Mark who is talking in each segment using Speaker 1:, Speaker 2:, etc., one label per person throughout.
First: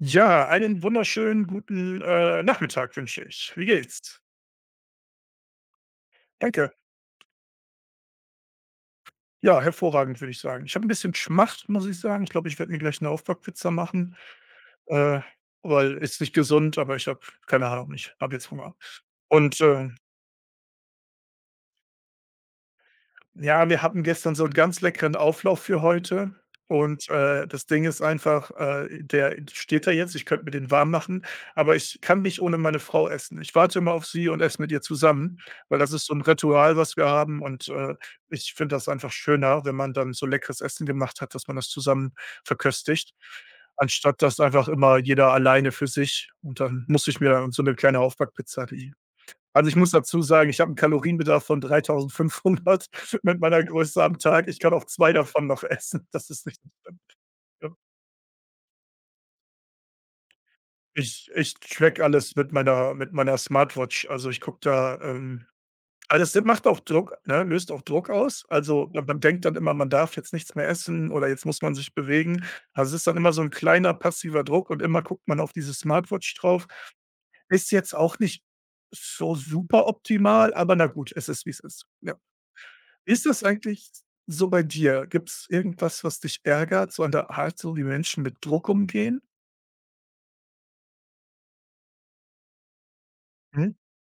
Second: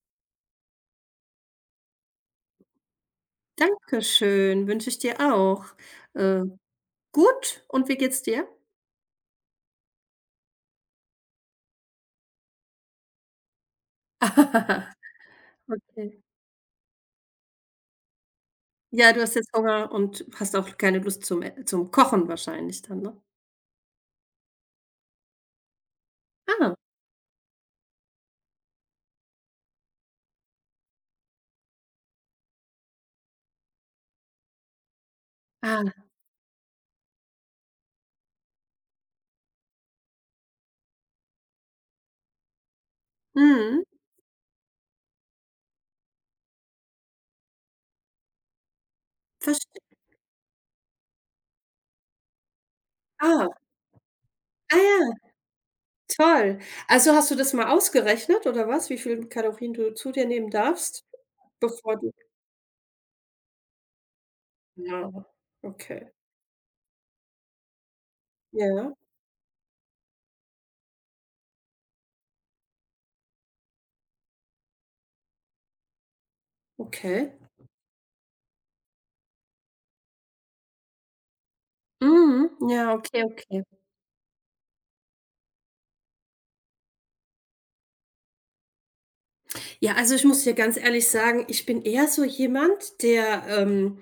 Speaker 1: Ja, einen wunderschönen guten, Nachmittag wünsche ich. Wie geht's?
Speaker 2: Dankeschön, wünsche ich dir auch. Äh,
Speaker 1: Danke.
Speaker 2: gut, und wie geht's dir?
Speaker 1: Ja, hervorragend, würde ich sagen. Ich habe ein bisschen Schmacht, muss ich sagen. Ich glaube, ich werde mir gleich eine Aufbackpizza machen, äh, weil
Speaker 2: Okay.
Speaker 1: ist nicht gesund, aber ich habe keine Ahnung, ich habe jetzt Hunger.
Speaker 2: Ja, du hast jetzt
Speaker 1: Und, äh
Speaker 2: Hunger und hast auch keine Lust zum Kochen wahrscheinlich dann, ne?
Speaker 1: Ja, wir hatten gestern so 'n ganz leckeren Auflauf für heute
Speaker 2: Ah,
Speaker 1: und, das Ding ist einfach, der steht da jetzt, ich könnte mir den warm machen, aber ich kann nicht ohne meine Frau essen. Ich warte immer auf sie und esse mit ihr zusammen, weil das
Speaker 2: ah,
Speaker 1: ist so 'n Ritual, was wir haben und, ich finde das einfach schöner, wenn man dann so leckeres Essen gemacht hat, dass man das zusammen verköstigt,
Speaker 2: mhm,
Speaker 1: anstatt dass einfach immer jeder alleine für sich und dann muss ich mir so 'ne kleine Aufbackpizza die Also, ich muss
Speaker 2: verstehe.
Speaker 1: dazu sagen, ich habe 'n Kalorienbedarf von 3.500 mit
Speaker 2: Ah,
Speaker 1: meiner Größe am Tag. Ich kann
Speaker 2: ah
Speaker 1: auch 2
Speaker 2: ja,
Speaker 1: davon noch essen. Das ist
Speaker 2: toll.
Speaker 1: richtig schlimm,
Speaker 2: Also, hast du das mal
Speaker 1: ja.
Speaker 2: ausgerechnet oder was, wie viel Kalorien du zu dir nehmen darfst,
Speaker 1: Ich
Speaker 2: bevor
Speaker 1: tracke
Speaker 2: du
Speaker 1: alles mit meiner Smartwatch. Also, ich gucke da,
Speaker 2: ja, okay.
Speaker 1: also, das macht auch Druck, ne, löst auch Druck aus. Also,
Speaker 2: Ja,
Speaker 1: man denkt dann immer, man darf jetzt nichts mehr essen oder jetzt muss man sich bewegen. Also, es ist dann immer so 'n kleiner passiver Druck und immer guckt man auf diese Smartwatch drauf.
Speaker 2: okay.
Speaker 1: Ist jetzt auch nicht so super optimal, aber na gut, es ist, wie's ist. Ja.
Speaker 2: Mhm, ja,
Speaker 1: Wie
Speaker 2: okay,
Speaker 1: ist das
Speaker 2: okay.
Speaker 1: eigentlich so bei dir? Gibt es irgendwas, was dich ärgert, so an der Art, so wie Menschen mit Druck umgehen?
Speaker 2: Ja, also ich muss dir ganz ehrlich sagen, ich bin eher so jemand, der,
Speaker 1: Mhm.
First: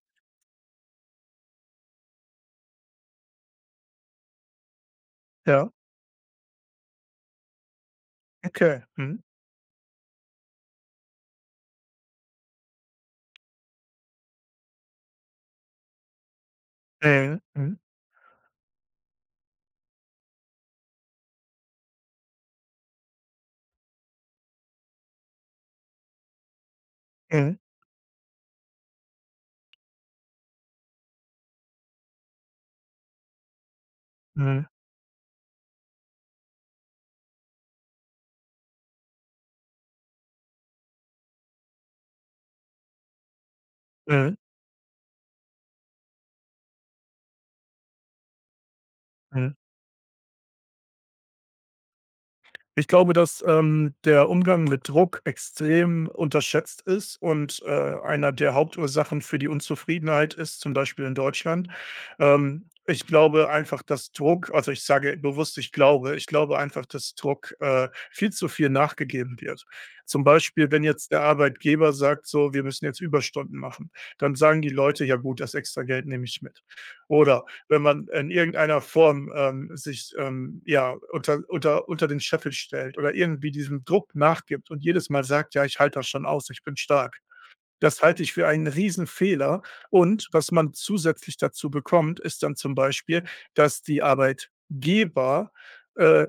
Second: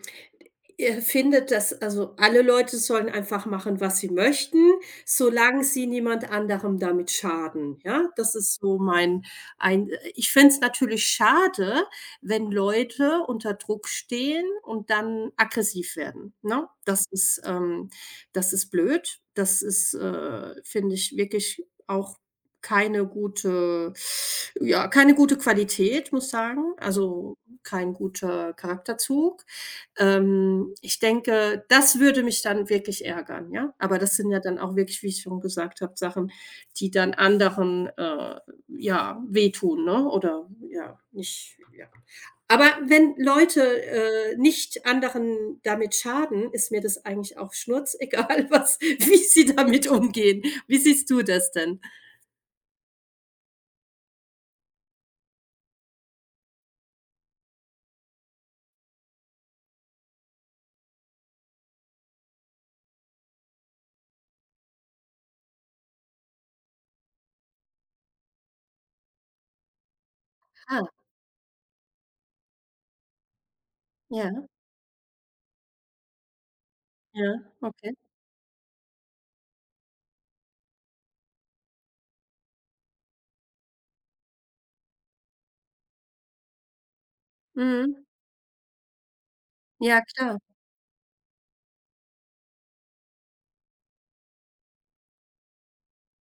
Speaker 2: ihr findet, dass also alle Leute sollen einfach machen, was sie möchten, solange
Speaker 1: Ja,
Speaker 2: sie niemand anderem damit schaden, ja? Das ist so
Speaker 1: okay. Mhm.
Speaker 2: mein ein Ich fände es natürlich schade, wenn Leute unter Druck stehen und dann aggressiv werden, ne? Das
Speaker 1: Mhm.
Speaker 2: ist,
Speaker 1: Mhm.
Speaker 2: ähm das ist blöd. Das ist, finde ich, wirklich auch keine gute ja, keine gute Qualität, muss sagen, also
Speaker 1: Mhm.
Speaker 2: kein guter Charakterzug. Ich denke, das würde mich dann wirklich ärgern, ja? Aber das sind ja dann
Speaker 1: Mhm.
Speaker 2: auch wirklich, wie ich schon gesagt habe, Sachen, die dann anderen, ja, wehtun, ne? Oder ja, nicht ja. Aber wenn Leute,
Speaker 1: Mhm.
Speaker 2: nicht anderen damit schaden, ist mir das eigentlich auch schnurzegal, was wie sie
Speaker 1: Mhm.
Speaker 2: damit umgehen. Wie siehst du das denn?
Speaker 1: Ich glaube, dass, der Umgang mit Druck extrem unterschätzt ist und, einer der Hauptursachen für die Unzufriedenheit ist, zum Beispiel in Deutschland. Ich glaube einfach, dass Druck also, ich sage bewusst: „Ich glaube", ich glaube einfach, dass Druck, viel zu viel nachgegeben wird. Zum Beispiel, wenn
Speaker 2: Ah,
Speaker 1: jetzt der Arbeitgeber sagt so: „Wir müssen jetzt Überstunden machen",
Speaker 2: ja,
Speaker 1: dann sagen die Leute: „Ja gut, das extra Geld nehme ich mit."
Speaker 2: ja,
Speaker 1: Oder wenn
Speaker 2: okay.
Speaker 1: man in irgendeiner Form, sich, ja, unter den Scheffel stellt oder irgendwie diesem Druck nachgibt und jedes Mal sagt: „Ja, ich halte das schon aus, ich bin stark." das
Speaker 2: Mhm.
Speaker 1: halte ich für einen Riesenfehler.
Speaker 2: Ja,
Speaker 1: Und
Speaker 2: klar.
Speaker 1: was man zusätzlich dazu bekommt, ist dann zum Beispiel, dass die Arbeitgeber, äh,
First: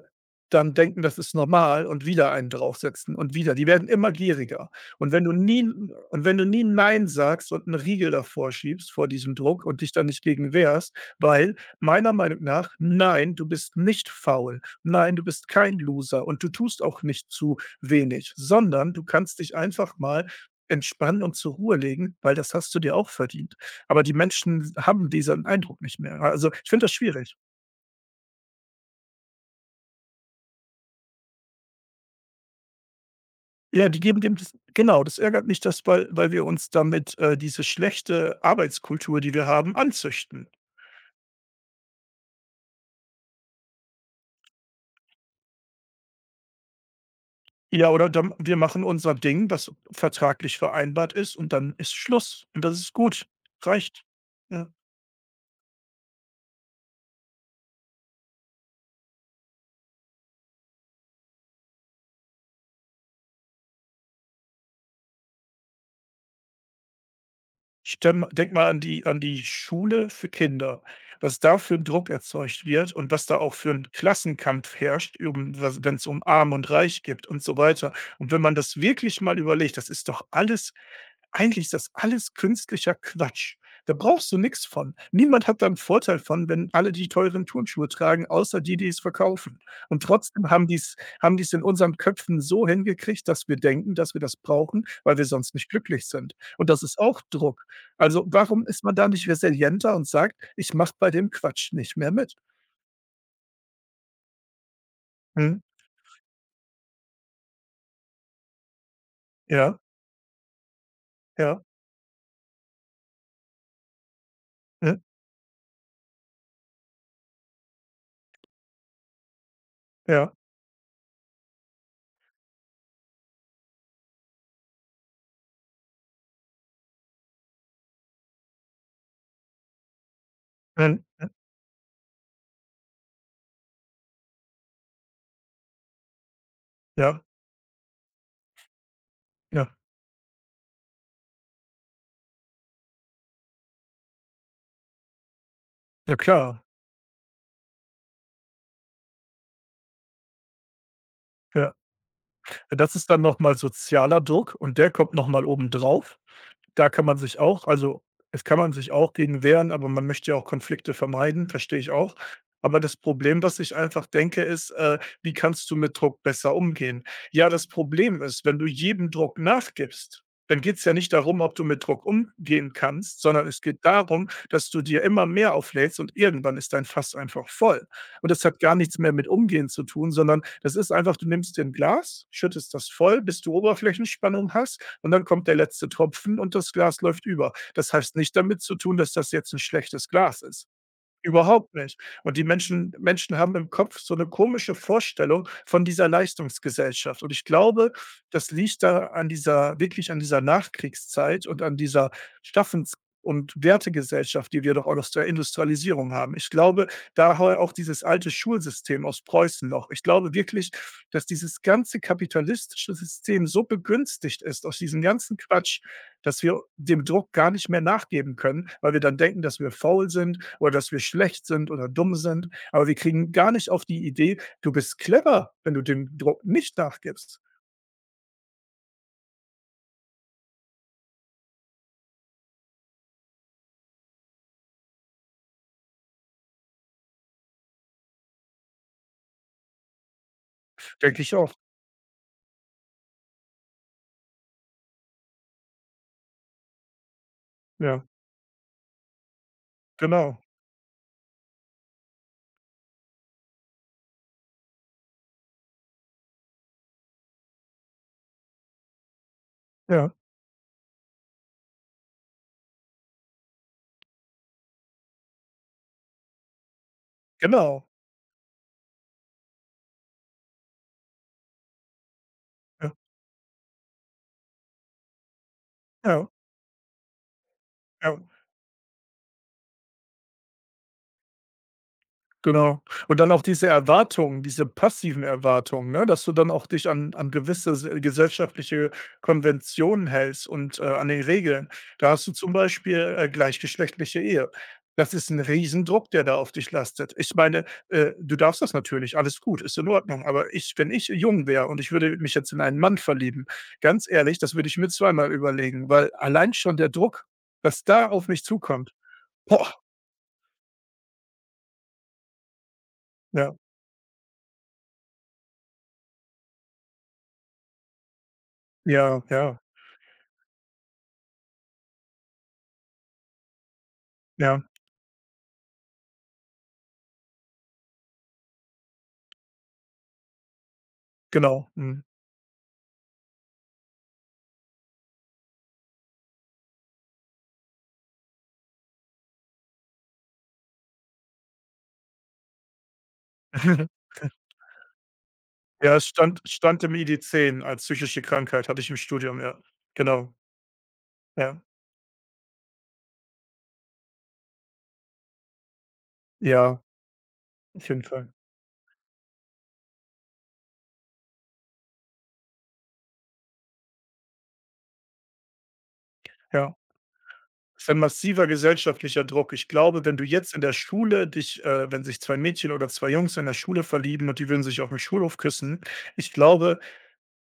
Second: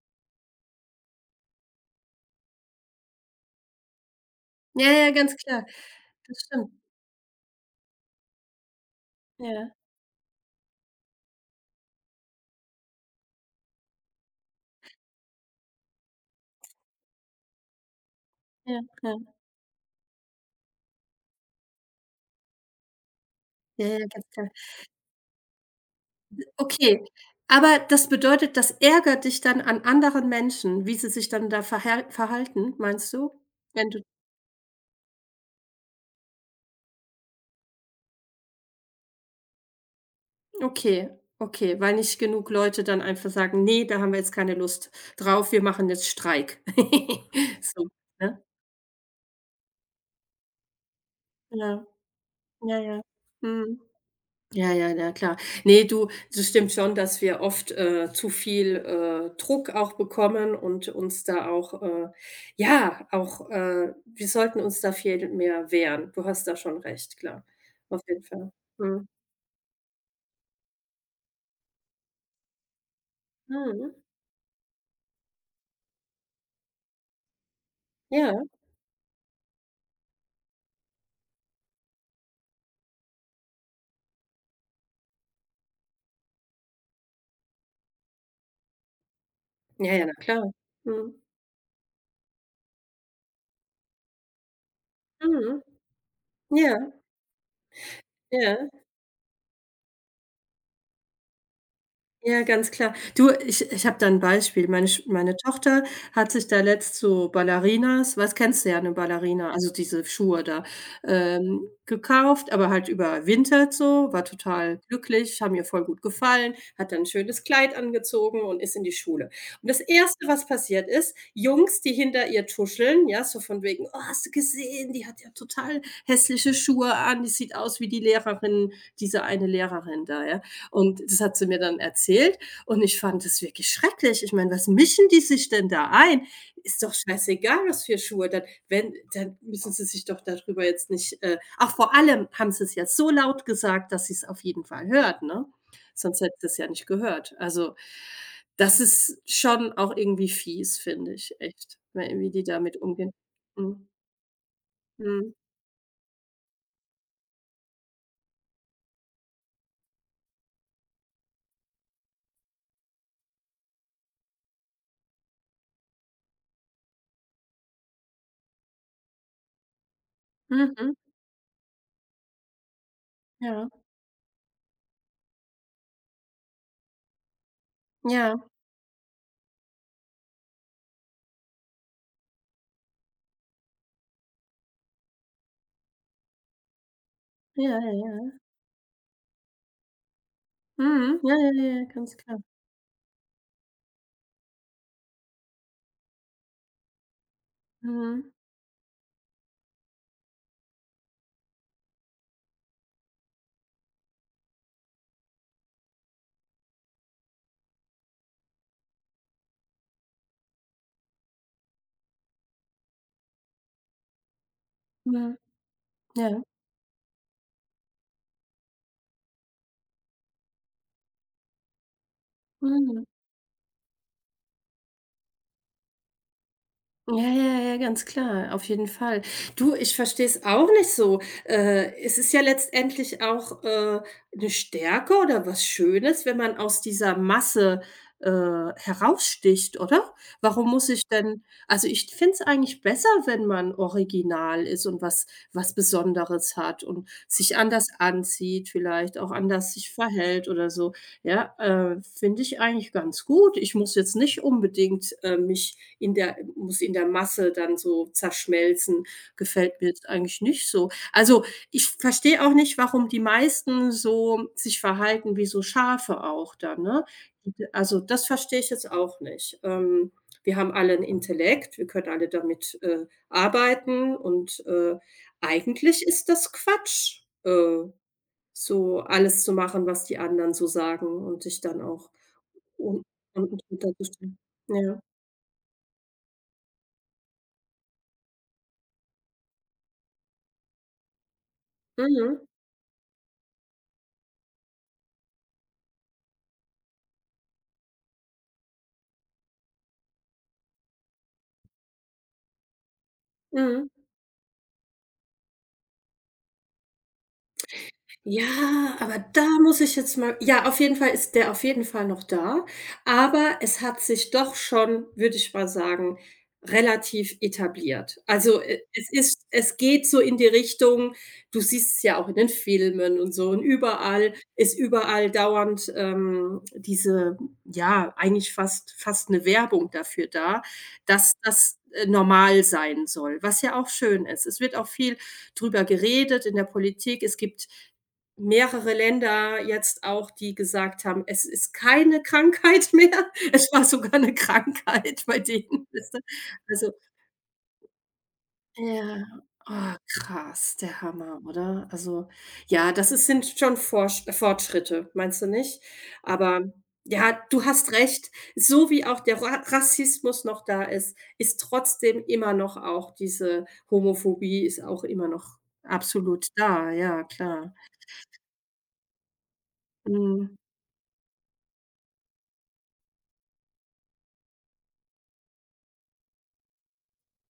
Speaker 1: dann denken, das ist normal und wieder einen draufsetzen und wieder. Die werden immer gieriger.
Speaker 2: Ja,
Speaker 1: Und
Speaker 2: ja,
Speaker 1: wenn du
Speaker 2: ganz klar.
Speaker 1: nie und wenn
Speaker 2: Das
Speaker 1: du nie
Speaker 2: stimmt.
Speaker 1: „Nein" sagst und 'n Riegel davor schiebst vor diesem Druck
Speaker 2: Ja,
Speaker 1: und dich dann nicht gegen wehrst, weil meiner Meinung nach: „Nein, du bist nicht faul. Nein, du bist kein Loser und du tust auch nicht zu wenig,
Speaker 2: ja,
Speaker 1: sondern du
Speaker 2: ja.
Speaker 1: kannst dich einfach mal entspannen und zur Ruhe legen, weil das hast du dir auch verdient.
Speaker 2: Ja, ja,
Speaker 1: Aber die
Speaker 2: ganz klar.
Speaker 1: Menschen haben diesen Eindruck nicht mehr. Also, ich finde das
Speaker 2: Okay,
Speaker 1: schwierig.
Speaker 2: aber das bedeutet, das ärgert dich dann an anderen Menschen, wie sie sich dann da verhalten, meinst du?
Speaker 1: Ja,
Speaker 2: Wenn
Speaker 1: die
Speaker 2: du
Speaker 1: geben dem das genau, das ärgert mich, dass weil wir uns damit, diese schlechte Arbeitskultur, die wir haben, anzüchten.
Speaker 2: Okay, okay, weil nicht genug Leute dann einfach sagen: „Ne, da haben wir jetzt keine Lust drauf, wir machen jetzt Streik." So,
Speaker 1: Ja, oder dann
Speaker 2: ne?
Speaker 1: wir machen unser Ding, was vertraglich vereinbart ist, und dann
Speaker 2: Ja,
Speaker 1: ist Schluss. Und
Speaker 2: ja,
Speaker 1: das ist
Speaker 2: ja.
Speaker 1: gut.
Speaker 2: Mhm.
Speaker 1: Reicht. Ja.
Speaker 2: Ja, ja, na klar. Ne, du, das stimmt schon, dass wir oft, zu viel, Druck auch bekommen und uns da auch, ja, auch, wir sollten uns da viel mehr wehren. Du hast da schon recht, klar. Auf jeden
Speaker 1: Stell
Speaker 2: Fall.
Speaker 1: denk mal an die
Speaker 2: Mhm.
Speaker 1: an die Schule für Kinder, was da für 'n Druck erzeugt wird und was da auch für 'n
Speaker 2: Mhm.
Speaker 1: Klassenkampf herrscht, wenn es um Arm und Reich gibt und so weiter. Und wenn
Speaker 2: Ja.
Speaker 1: man das wirklich mal überlegt, das ist doch alles eigentlich ist das alles künstlicher Quatsch. Da brauchst du nichts von. Niemand hat da einen Vorteil von, wenn alle die teuren Turnschuhe tragen, außer die, die es verkaufen.
Speaker 2: Ja,
Speaker 1: Und
Speaker 2: ja, na klar.
Speaker 1: trotzdem haben die's
Speaker 2: Mhm.
Speaker 1: haben die's in unseren Köpfen so hingekriegt, dass wir denken, dass wir das brauchen, weil wir sonst
Speaker 2: Mhm.
Speaker 1: nicht glücklich sind. Und
Speaker 2: Ja,
Speaker 1: das ist auch Druck. Also, warum
Speaker 2: ja.
Speaker 1: ist man da nicht resilienter und sagt: „Ich mache bei dem Quatsch nicht mehr mit?"
Speaker 2: Ja, ganz klar. Du, ich habe da 'n Beispiel. Meine
Speaker 1: Mhm.
Speaker 2: Tochter hat sich da letzt so Ballerinas was kennst du ja, 'ne Ballerina, also
Speaker 1: Ja,
Speaker 2: diese Schuhe da,
Speaker 1: ja,
Speaker 2: gekauft, aber halt überwintert so, war total
Speaker 1: mhm,
Speaker 2: glücklich, haben ihr voll gut gefallen, hat dann 'n schönes Kleid angezogen und ist in die Schule. Und das erste,
Speaker 1: ja,
Speaker 2: was passiert ist, Jungs, die hinter ihr tuscheln, ja, so von wegen: „Oh, hast du gesehen, die hat ja total hässliche Schuhe an, die sieht aus wie diese eine Lehrerin da", ja? Und das
Speaker 1: mhm,
Speaker 2: hat sie mir dann erzählt und ich fand das wirklich schrecklich. Ich meine, was mischen die sich denn da ein? Ist doch
Speaker 1: ja,
Speaker 2: scheißegal, was für Schuhe. Dann, wenn, dann
Speaker 1: ja,
Speaker 2: müssen sie sich doch darüber jetzt nicht ach, vor allem haben sie es ja so laut gesagt, dass sie es auf jeden Fall hört, ne?
Speaker 1: ja
Speaker 2: Sonst hätte sie
Speaker 1: klar.
Speaker 2: es ja nicht gehört. Also, das ist schon auch irgendwie fies, finde ich,
Speaker 1: Ja.
Speaker 2: echt, weil wie die damit
Speaker 1: Das ist
Speaker 2: umgehen.
Speaker 1: dann noch mal
Speaker 2: Mhm.
Speaker 1: sozialer Druck und der kommt noch
Speaker 2: Mhm.
Speaker 1: mal obendrauf. Da kann man sich auch also, es kann man sich auch gegen wehren, aber man möchte ja auch Konflikte vermeiden, verstehe ich auch. Aber das Problem, was ich einfach denke, ist, wie kannst du mit Druck besser umgehen? Ja, das Problem ist, wenn du jedem Druck nachgibst, dann geht's ja
Speaker 2: Mhm.
Speaker 1: nicht darum, ob du mit Druck umgehen kannst, sondern es
Speaker 2: Ja.
Speaker 1: geht darum, dass du dir immer mehr auflädst und irgendwann ist dein Fass einfach voll. Und das
Speaker 2: Ja.
Speaker 1: hat gar nichts mehr mit Umgehen zu tun, sondern das ist einfach, du nimmst dir 'n Glas, schüttest das voll, bis du Oberflächenspannung hast und dann kommt der letzte Tropfen und das Glas läuft über.
Speaker 2: Ja,
Speaker 1: Das
Speaker 2: ja,
Speaker 1: heißt
Speaker 2: ja.
Speaker 1: nicht damit zu tun, dass das jetzt ein schlechtes Glas ist.
Speaker 2: Mhm. Ja, ja, ja,
Speaker 1: Überhaupt
Speaker 2: ja,
Speaker 1: nicht.
Speaker 2: ganz
Speaker 1: Und
Speaker 2: klar.
Speaker 1: die Menschen haben im Kopf so eine komische Vorstellung von dieser Leistungsgesellschaft. Und ich glaube,
Speaker 2: Mhm.
Speaker 1: das liegt da an dieser wirklich an dieser Nachkriegszeit und an dieser Staffens und Wertegesellschaft, die wir doch auch aus der Industrialisierung haben. Ich glaube, daher auch dieses alte Schulsystem aus Preußen noch. Ich glaube wirklich, dass dieses ganze kapitalistische System so begünstigt ist aus diesem ganzen
Speaker 2: Mhm.
Speaker 1: Quatsch, dass
Speaker 2: Ja,
Speaker 1: wir dem Druck gar nicht mehr nachgeben können, weil wir dann denken, dass wir faul sind oder dass wir schlecht sind oder dumm sind. Aber wir
Speaker 2: mhm.
Speaker 1: kriegen gar nicht auf die Idee, du bist clever, wenn du dem Druck nicht
Speaker 2: Ja,
Speaker 1: nachgibst.
Speaker 2: ja, ja, ganz klar, auf jeden Fall. Du, ich verstehe es auch nicht so. Es ist ja letztendlich auch, 'ne Stärke oder was Schönes, wenn man aus dieser Masse, äh, heraussticht, oder? Warum muss ich
Speaker 1: Denke ich
Speaker 2: denn,
Speaker 1: auch.
Speaker 2: also, ich finde es eigentlich besser, wenn man original ist und was Besonderes hat und sich anders
Speaker 1: Ja,
Speaker 2: anzieht, vielleicht auch anders sich
Speaker 1: genau.
Speaker 2: verhält oder so. Ja, finde ich eigentlich ganz gut. Ich muss jetzt nicht unbedingt, mich in der muss in der Masse dann so zerschmelzen. Gefällt mir jetzt
Speaker 1: Ja,
Speaker 2: eigentlich nicht so. Also, ich verstehe auch nicht, warum die meisten so sich verhalten wie so Schafe auch dann, ne?
Speaker 1: genau.
Speaker 2: Also, das verstehe ich jetzt auch nicht. Wir haben alle einen Intellekt, wir können alle damit,
Speaker 1: Ja,
Speaker 2: arbeiten und, eigentlich
Speaker 1: ja,
Speaker 2: ist das Quatsch.
Speaker 1: ja.
Speaker 2: So alles zu machen, was die anderen so sagen und sich dann auch
Speaker 1: Genau.
Speaker 2: un
Speaker 1: Und dann auch
Speaker 2: unten
Speaker 1: diese
Speaker 2: drunter zu stellen.
Speaker 1: Erwartungen, diese
Speaker 2: Ja.
Speaker 1: passiven Erwartungen, ne, dass du dann auch dich an gewisse s gesellschaftliche Konventionen hältst und, an den Regeln. Da hast du
Speaker 2: Mhm.
Speaker 1: zum Beispiel, gleichgeschlechtliche Ehe. Das ist ein Riesendruck, der da auf dich lastet. Ich meine, du darfst das natürlich, alles gut, ist in Ordnung, aber ich wenn ich jung wäre und ich würde mich jetzt in einen Mann verlieben,
Speaker 2: Mhm.
Speaker 1: ganz ehrlich, das würde ich mir zweimal überlegen, weil allein schon der Druck, was da auf mich zukommt.
Speaker 2: Ja, aber da
Speaker 1: Boah,
Speaker 2: muss ich jetzt mal, ja, auf jeden Fall ist der auf jeden Fall noch da,
Speaker 1: ja,
Speaker 2: aber es hat sich doch schon, würde ich mal sagen, relativ etabliert. Also, e es
Speaker 1: ja,
Speaker 2: ist
Speaker 1: ja,
Speaker 2: es geht so in die Richtung, du siehst es ja auch in den Filmen und so und überall
Speaker 1: ja,
Speaker 2: ist überall dauernd, diese ja, eigentlich fast eine Werbung dafür da, dass
Speaker 1: genau,
Speaker 2: das,
Speaker 1: mhm.
Speaker 2: normal sein soll, was ja auch schön ist. Es wird auch viel drüber geredet in der Politik. Es gibt mehrere Länder jetzt auch, die gesagt haben: „Es ist keine Krankheit mehr." Es war sogar 'ne Krankheit bei denen,
Speaker 1: Ja, es
Speaker 2: weißt du?
Speaker 1: stand
Speaker 2: Also
Speaker 1: im ID10 als psychische Krankheit, hatte ich im
Speaker 2: ja,
Speaker 1: Studium, ja.
Speaker 2: oh,
Speaker 1: Genau,
Speaker 2: krass, der Hammer,
Speaker 1: ja.
Speaker 2: oder? Also, ja, das ist sind schon Forsch Fortschritte, meinst du nicht? Aber
Speaker 1: Ja,
Speaker 2: ja, du
Speaker 1: auf
Speaker 2: hast
Speaker 1: jeden
Speaker 2: recht,
Speaker 1: Fall.
Speaker 2: so wie auch der Ra Rassismus noch da ist, ist trotzdem immer noch auch diese Homophobie ist auch immer noch absolut
Speaker 1: Ja.
Speaker 2: da, ja, klar.
Speaker 1: Ist ein massiver gesellschaftlicher Druck. Ich glaube, wenn du jetzt
Speaker 2: Mhm,
Speaker 1: in der Schule dich wenn sich 2 Mädchen oder 2 Jungs in der Schule verlieben und die würden sich auf dem Schulhof küssen, ich glaube,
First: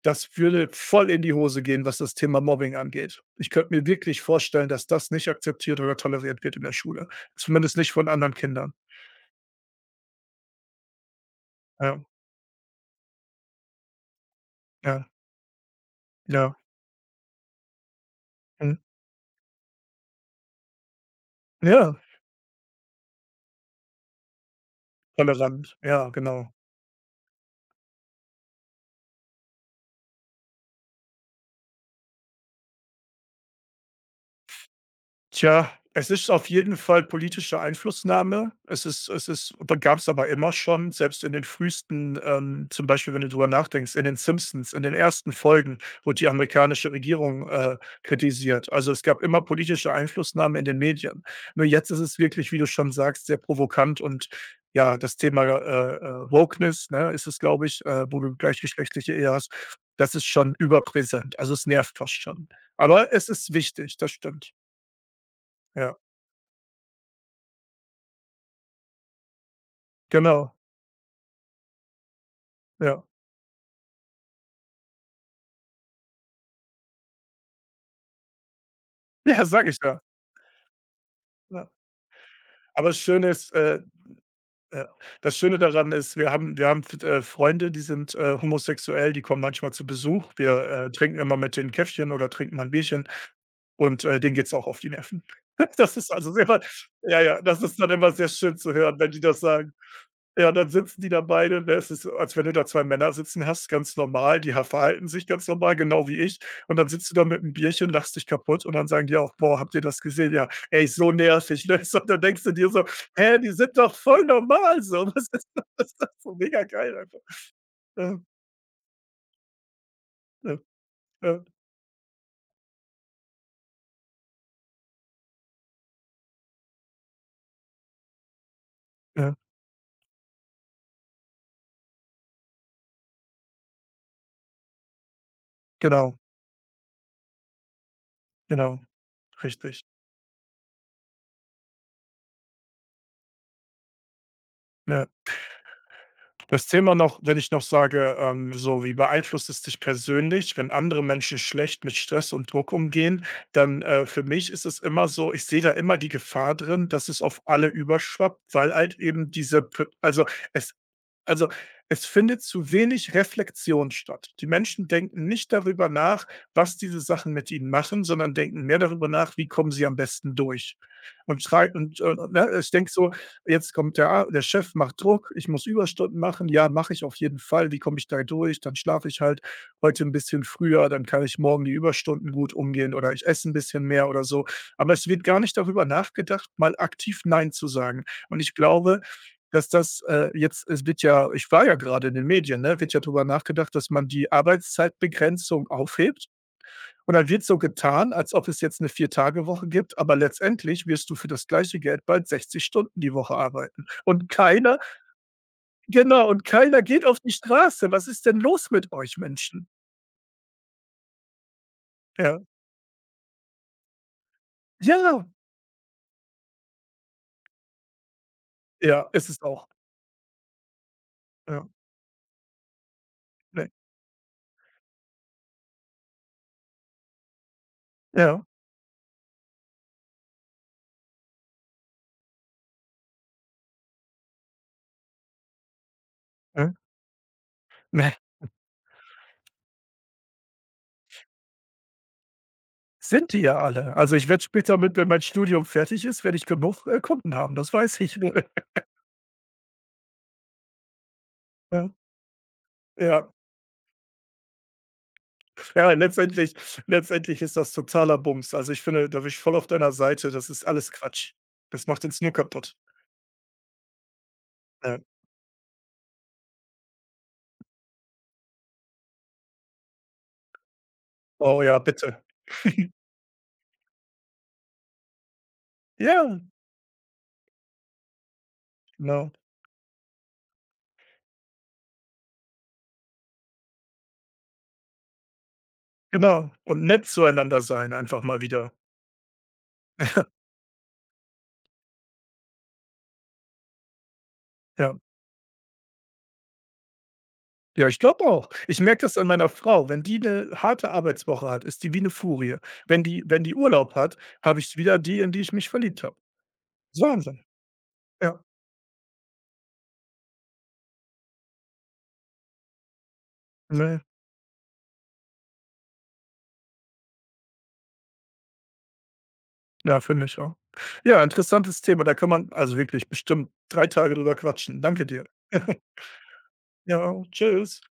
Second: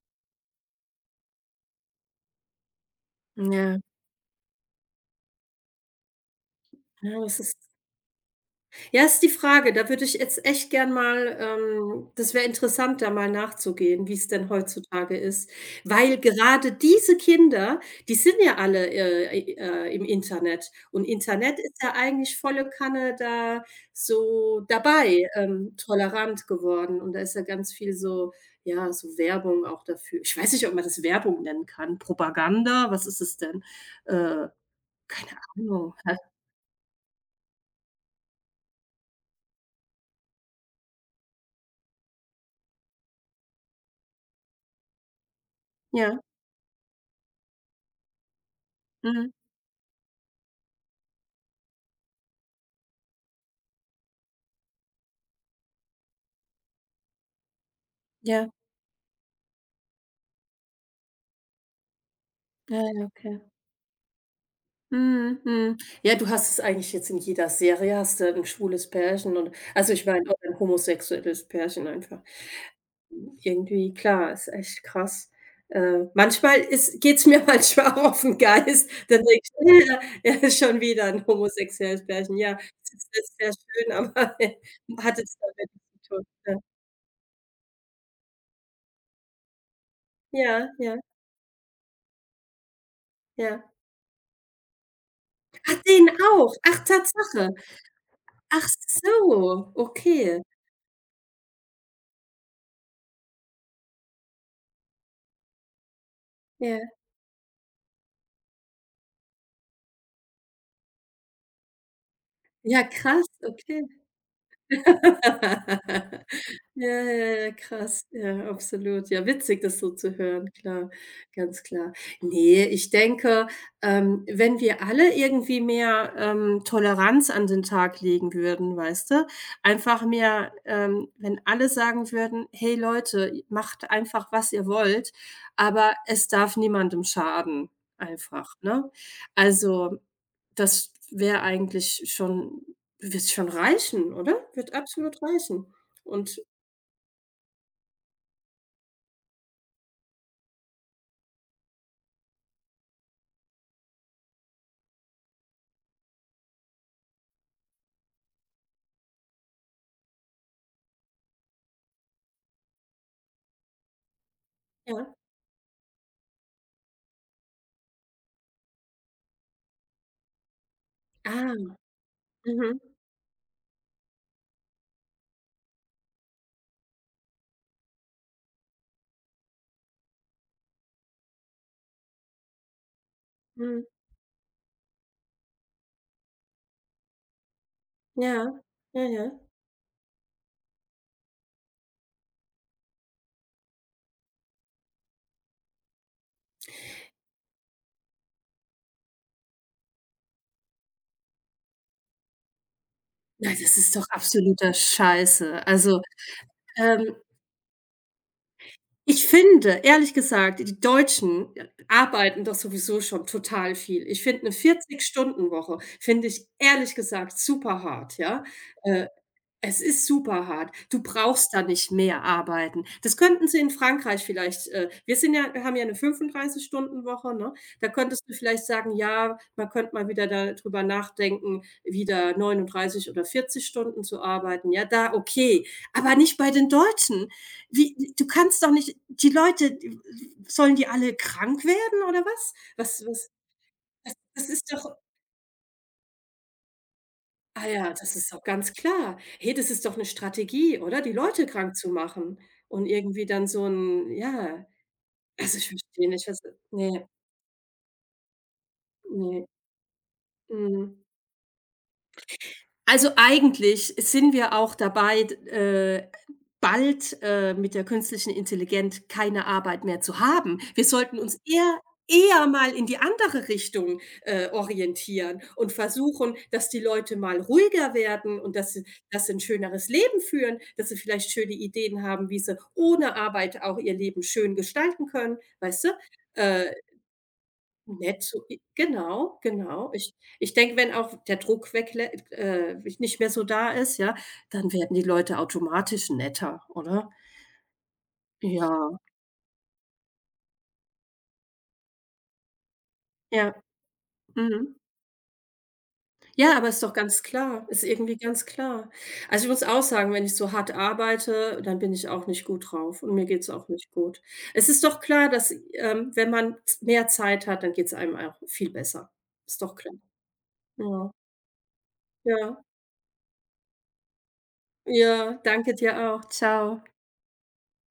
Speaker 1: das würde voll in die Hose gehen, was das Thema Mobbing angeht. Ich könnte
Speaker 2: ja.
Speaker 1: mir wirklich vorstellen, dass das nicht akzeptiert oder toleriert wird in der Schule.
Speaker 2: Ja, das ist
Speaker 1: Zumindest nicht von anderen Kindern.
Speaker 2: ja, ist die Frage. Da würde ich jetzt echt gern mal,
Speaker 1: Ja,
Speaker 2: das wäre interessant, da mal nachzugehen, wie es denn
Speaker 1: ja,
Speaker 2: heutzutage ist. Weil
Speaker 1: ja.
Speaker 2: gerade diese Kinder, die sind ja
Speaker 1: Mhm.
Speaker 2: alle, im Internet. Und Internet ist ja
Speaker 1: Ja,
Speaker 2: eigentlich volle Kanne da so dabei,
Speaker 1: tolerant. Ja,
Speaker 2: tolerant
Speaker 1: genau.
Speaker 2: geworden. Und da ist ja ganz viel so, ja, so Werbung auch dafür. Ich weiß nicht, ob man das Werbung nennen kann. Propaganda? Was ist es denn? Äh, keine
Speaker 1: Tja,
Speaker 2: Ahnung,
Speaker 1: es
Speaker 2: halt.
Speaker 1: ist auf jeden Fall politische Einflussnahme. Es ist da es aber immer schon, selbst in den frühesten, zum Beispiel, wenn du drüber nachdenkst, in den Simpsons, in den ersten Folgen wurde
Speaker 2: Ja,
Speaker 1: die amerikanische Regierung, kritisiert. Also, es gab
Speaker 2: mhm,
Speaker 1: immer politische Einflussnahme in den Medien. Nur jetzt ist es wirklich, wie du schon sagst, sehr provokant und ja, das Thema, Wokeness, ne, ist es, glaube ich, wo du
Speaker 2: ja.
Speaker 1: gleichgeschlechtliche Ehe hast, das ist schon überpräsent. Also, es nervt fast schon.
Speaker 2: Ja, ja,
Speaker 1: Aber es ist
Speaker 2: okay.
Speaker 1: wichtig, das stimmt.
Speaker 2: Mhm, mhm.
Speaker 1: Ja.
Speaker 2: Ja, du hast es eigentlich jetzt in jeder Serie hast du ein schwules Pärchen und, also, ich meine, oder
Speaker 1: Genau,
Speaker 2: 'n homosexuelles Pärchen einfach.
Speaker 1: ja.
Speaker 2: Irgendwie klar, ist echt krass. Manchmal ist geht's mir manchmal auch auf den Geist, dann denke
Speaker 1: Ja, sage ich
Speaker 2: ich:
Speaker 1: ja.
Speaker 2: „Ja, er ist schon wieder 'n
Speaker 1: Ja.
Speaker 2: homosexuelles Pärchen. Ja,
Speaker 1: Aber
Speaker 2: es
Speaker 1: das
Speaker 2: ist
Speaker 1: Schöne
Speaker 2: jetzt sehr
Speaker 1: ist
Speaker 2: schön, aber
Speaker 1: ja,
Speaker 2: hat
Speaker 1: das
Speaker 2: jetzt
Speaker 1: Schöne
Speaker 2: damit nichts
Speaker 1: daran
Speaker 2: zu
Speaker 1: ist,
Speaker 2: tun." Ja,
Speaker 1: wir haben f Freunde, die sind, homosexuell, die kommen manchmal zu Besuch.
Speaker 2: ja,
Speaker 1: Wir,
Speaker 2: ja,
Speaker 1: trinken immer mit denen 'n Käffchen oder trinken mal 'n Bierchen
Speaker 2: ja.
Speaker 1: und, denen geht's auch auf die Nerven.
Speaker 2: Ach,
Speaker 1: Das
Speaker 2: den
Speaker 1: ist also sehr
Speaker 2: auch? Ach,
Speaker 1: ja, ja,
Speaker 2: Tatsache.
Speaker 1: das ist dann immer sehr schön
Speaker 2: Ach
Speaker 1: zu hören, wenn die das
Speaker 2: so,
Speaker 1: sagen.
Speaker 2: okay.
Speaker 1: Ja, dann sitzen die da beide, ne? Es ist, so, als wenn du da 2 Männer sitzen hast, ganz normal, die ha verhalten sich ganz normal, genau wie ich. Und dann
Speaker 2: Ja.
Speaker 1: sitzt du da mit einem Bierchen, lachst dich kaputt und dann sagen die auch: „Boah, habt ihr das gesehen? Ja, ey, so nervig", ne? So, dann denkst du dir so:
Speaker 2: Ja, krass,
Speaker 1: „Hä, die sind
Speaker 2: okay.
Speaker 1: doch voll normal so. Was ist das so mega
Speaker 2: Ja,
Speaker 1: geil einfach."
Speaker 2: ja, ja, krass.
Speaker 1: Ja,
Speaker 2: Ja, absolut. Ja, witzig, das so zu hören,
Speaker 1: ja,
Speaker 2: klar,
Speaker 1: ja,
Speaker 2: ganz klar. Ne, ich denke, wenn wir alle irgendwie mehr, Toleranz an den Tag legen würden, weißt du?
Speaker 1: ja,
Speaker 2: Einfach mehr, wenn alle sagen würden: „Hey Leute, macht einfach, was ihr wollt, aber
Speaker 1: genau,
Speaker 2: es darf niemandem schaden", einfach,
Speaker 1: genau,
Speaker 2: ne?
Speaker 1: richtig,
Speaker 2: Also, das wäre eigentlich schon wird schon reichen, oder? Wird
Speaker 1: ja.
Speaker 2: absolut reichen. Und
Speaker 1: Das Thema noch wenn ich noch sage, so: „Wie beeinflusst es dich persönlich, wenn andere Menschen schlecht mit Stress und Druck umgehen?" Dann, für mich ist es immer so, ich sehe da immer die Gefahr drin, dass es auf alle überschwappt, weil halt eben diese p es also, es findet zu wenig Reflexion statt. Die Menschen
Speaker 2: ja.
Speaker 1: denken nicht darüber nach, was diese Sachen mit ihnen machen, sondern denken mehr darüber nach, wie kommen sie am besten durch. Und
Speaker 2: Ah,
Speaker 1: schrei und, äh, ne, ich
Speaker 2: mhm,
Speaker 1: denke so: „Jetzt kommt der A der Chef macht Druck, ich muss Überstunden machen. Ja, mache ich auf jeden Fall. Wie komme ich da durch? Dann schlafe ich halt heute ein bisschen früher, dann kann ich morgen die Überstunden gut umgehen oder ich esse ein bisschen
Speaker 2: mhm.
Speaker 1: mehr" oder so. Aber es wird gar nicht darüber nachgedacht, mal aktiv „Nein" zu sagen. Und ich
Speaker 2: Ja,
Speaker 1: glaube,
Speaker 2: ja, ja.
Speaker 1: dass das, jetzt es wird ja ich war ja gerade in den Medien, ne, wird ja drüber nachgedacht, dass man die Arbeitszeitbegrenzung aufhebt und dann wird so getan, als ob es jetzt eine 4-Tage-Woche gibt, aber letztendlich wirst du für das gleiche Geld bald 60 Stunden die Woche
Speaker 2: Na, das
Speaker 1: arbeiten.
Speaker 2: ist doch
Speaker 1: Und
Speaker 2: absoluter
Speaker 1: keiner
Speaker 2: Scheiße. Also,
Speaker 1: genau, und keiner geht
Speaker 2: ähm,
Speaker 1: auf die Straße. Was ist denn los mit euch
Speaker 2: ich
Speaker 1: Menschen?
Speaker 2: finde, ehrlich gesagt, die Deutschen
Speaker 1: Ja.
Speaker 2: arbeiten doch sowieso schon total viel. Ich finde Eine vierzig
Speaker 1: Ja,
Speaker 2: Stunden Woche finde ich ehrlich gesagt super hart, ja? Äh
Speaker 1: ja, ist es auch.
Speaker 2: Es ist super hart. Du brauchst da
Speaker 1: Ja,
Speaker 2: nicht mehr arbeiten. Das könnten sie
Speaker 1: ne,
Speaker 2: in Frankreich vielleicht. Wir haben ja 'ne 35- woche ne? Da könntest du
Speaker 1: ja,
Speaker 2: vielleicht sagen: „Ja, man könnte mal wieder darüber nachdenken, wieder 39 oder 40 Stunden zu arbeiten." Ja, da okay, aber nicht bei den
Speaker 1: ne,
Speaker 2: Deutschen.
Speaker 1: ne,
Speaker 2: Wie, du kannst doch nicht die Leute, sollen die alle krank werden oder was? Was,
Speaker 1: sind die ja alle. Also, ich werde
Speaker 2: das ist
Speaker 1: später mit
Speaker 2: doch,
Speaker 1: wenn mein Studium fertig ist, werde ich genug, Kunden haben,
Speaker 2: Ah
Speaker 1: das
Speaker 2: ja,
Speaker 1: weiß
Speaker 2: das
Speaker 1: ich.
Speaker 2: ist doch ganz klar. Hey, das ist doch eine Strategie, oder? Die Leute krank
Speaker 1: Ja.
Speaker 2: zu machen und irgendwie
Speaker 1: Ja,
Speaker 2: dann so 'n, ja, also, ich
Speaker 1: ja,
Speaker 2: verstehe nicht, was,
Speaker 1: letztendlich
Speaker 2: ne,
Speaker 1: letztendlich ist das totaler Bums. Also, ich finde, da bin ich
Speaker 2: ne,
Speaker 1: voll auf deiner Seite. Das ist alles
Speaker 2: mhm.
Speaker 1: Quatsch. Das macht uns nur kaputt.
Speaker 2: Also, eigentlich sind wir auch
Speaker 1: Ja.
Speaker 2: dabei, äh, bald, mit der künstlichen Intelligenz keine Arbeit mehr zu haben. Wir sollten uns
Speaker 1: Oh ja,
Speaker 2: eher
Speaker 1: bitte.
Speaker 2: eher mal in die andere Richtung, orientieren und versuchen,
Speaker 1: Ja,
Speaker 2: dass die Leute mal ruhiger werden und dass sie dass
Speaker 1: genau,
Speaker 2: sie 'n schöneres Leben führen, dass sie vielleicht schöne Ideen haben, wie sie ohne Arbeit auch ihr Leben schön gestalten können, weißt du?
Speaker 1: genau.
Speaker 2: Äh,
Speaker 1: Und nett zueinander sein einfach
Speaker 2: Nett,
Speaker 1: mal
Speaker 2: so i
Speaker 1: wieder.
Speaker 2: genau, genau. Ich denke, wenn auch der Druck weglä nicht mehr so da ist, ja, dann
Speaker 1: Ja.
Speaker 2: werden die Leute automatisch netter, oder?
Speaker 1: Ja, ich glaube auch. Ich
Speaker 2: Ja,
Speaker 1: merke das an meiner Frau. Wenn die eine harte Arbeitswoche hat, ist die wie eine Furie. Wenn
Speaker 2: ja,
Speaker 1: die Urlaub hat, habe
Speaker 2: mhm.
Speaker 1: ich wieder die, in die ich mich verliebt habe.
Speaker 2: Ja, aber ist doch ganz
Speaker 1: Wahnsinn.
Speaker 2: klar, ist irgendwie
Speaker 1: Ja,
Speaker 2: ganz klar. Also, ich muss auch sagen, wenn ich so hart arbeite, dann bin ich auch nicht gut drauf und mir geht's auch nicht
Speaker 1: ne.
Speaker 2: gut. Es ist doch klar, dass, wenn man z mehr Zeit hat, dann geht's einem auch viel besser. Ist doch klar.
Speaker 1: Ja, finde ich auch.
Speaker 2: Ja,
Speaker 1: Ja, interessantes Thema. Da kann man
Speaker 2: ja,
Speaker 1: also wirklich bestimmt 3 Tage drüber quatschen. Danke dir.
Speaker 2: ja, danke dir auch. Tschau.
Speaker 1: Ja, tschüss.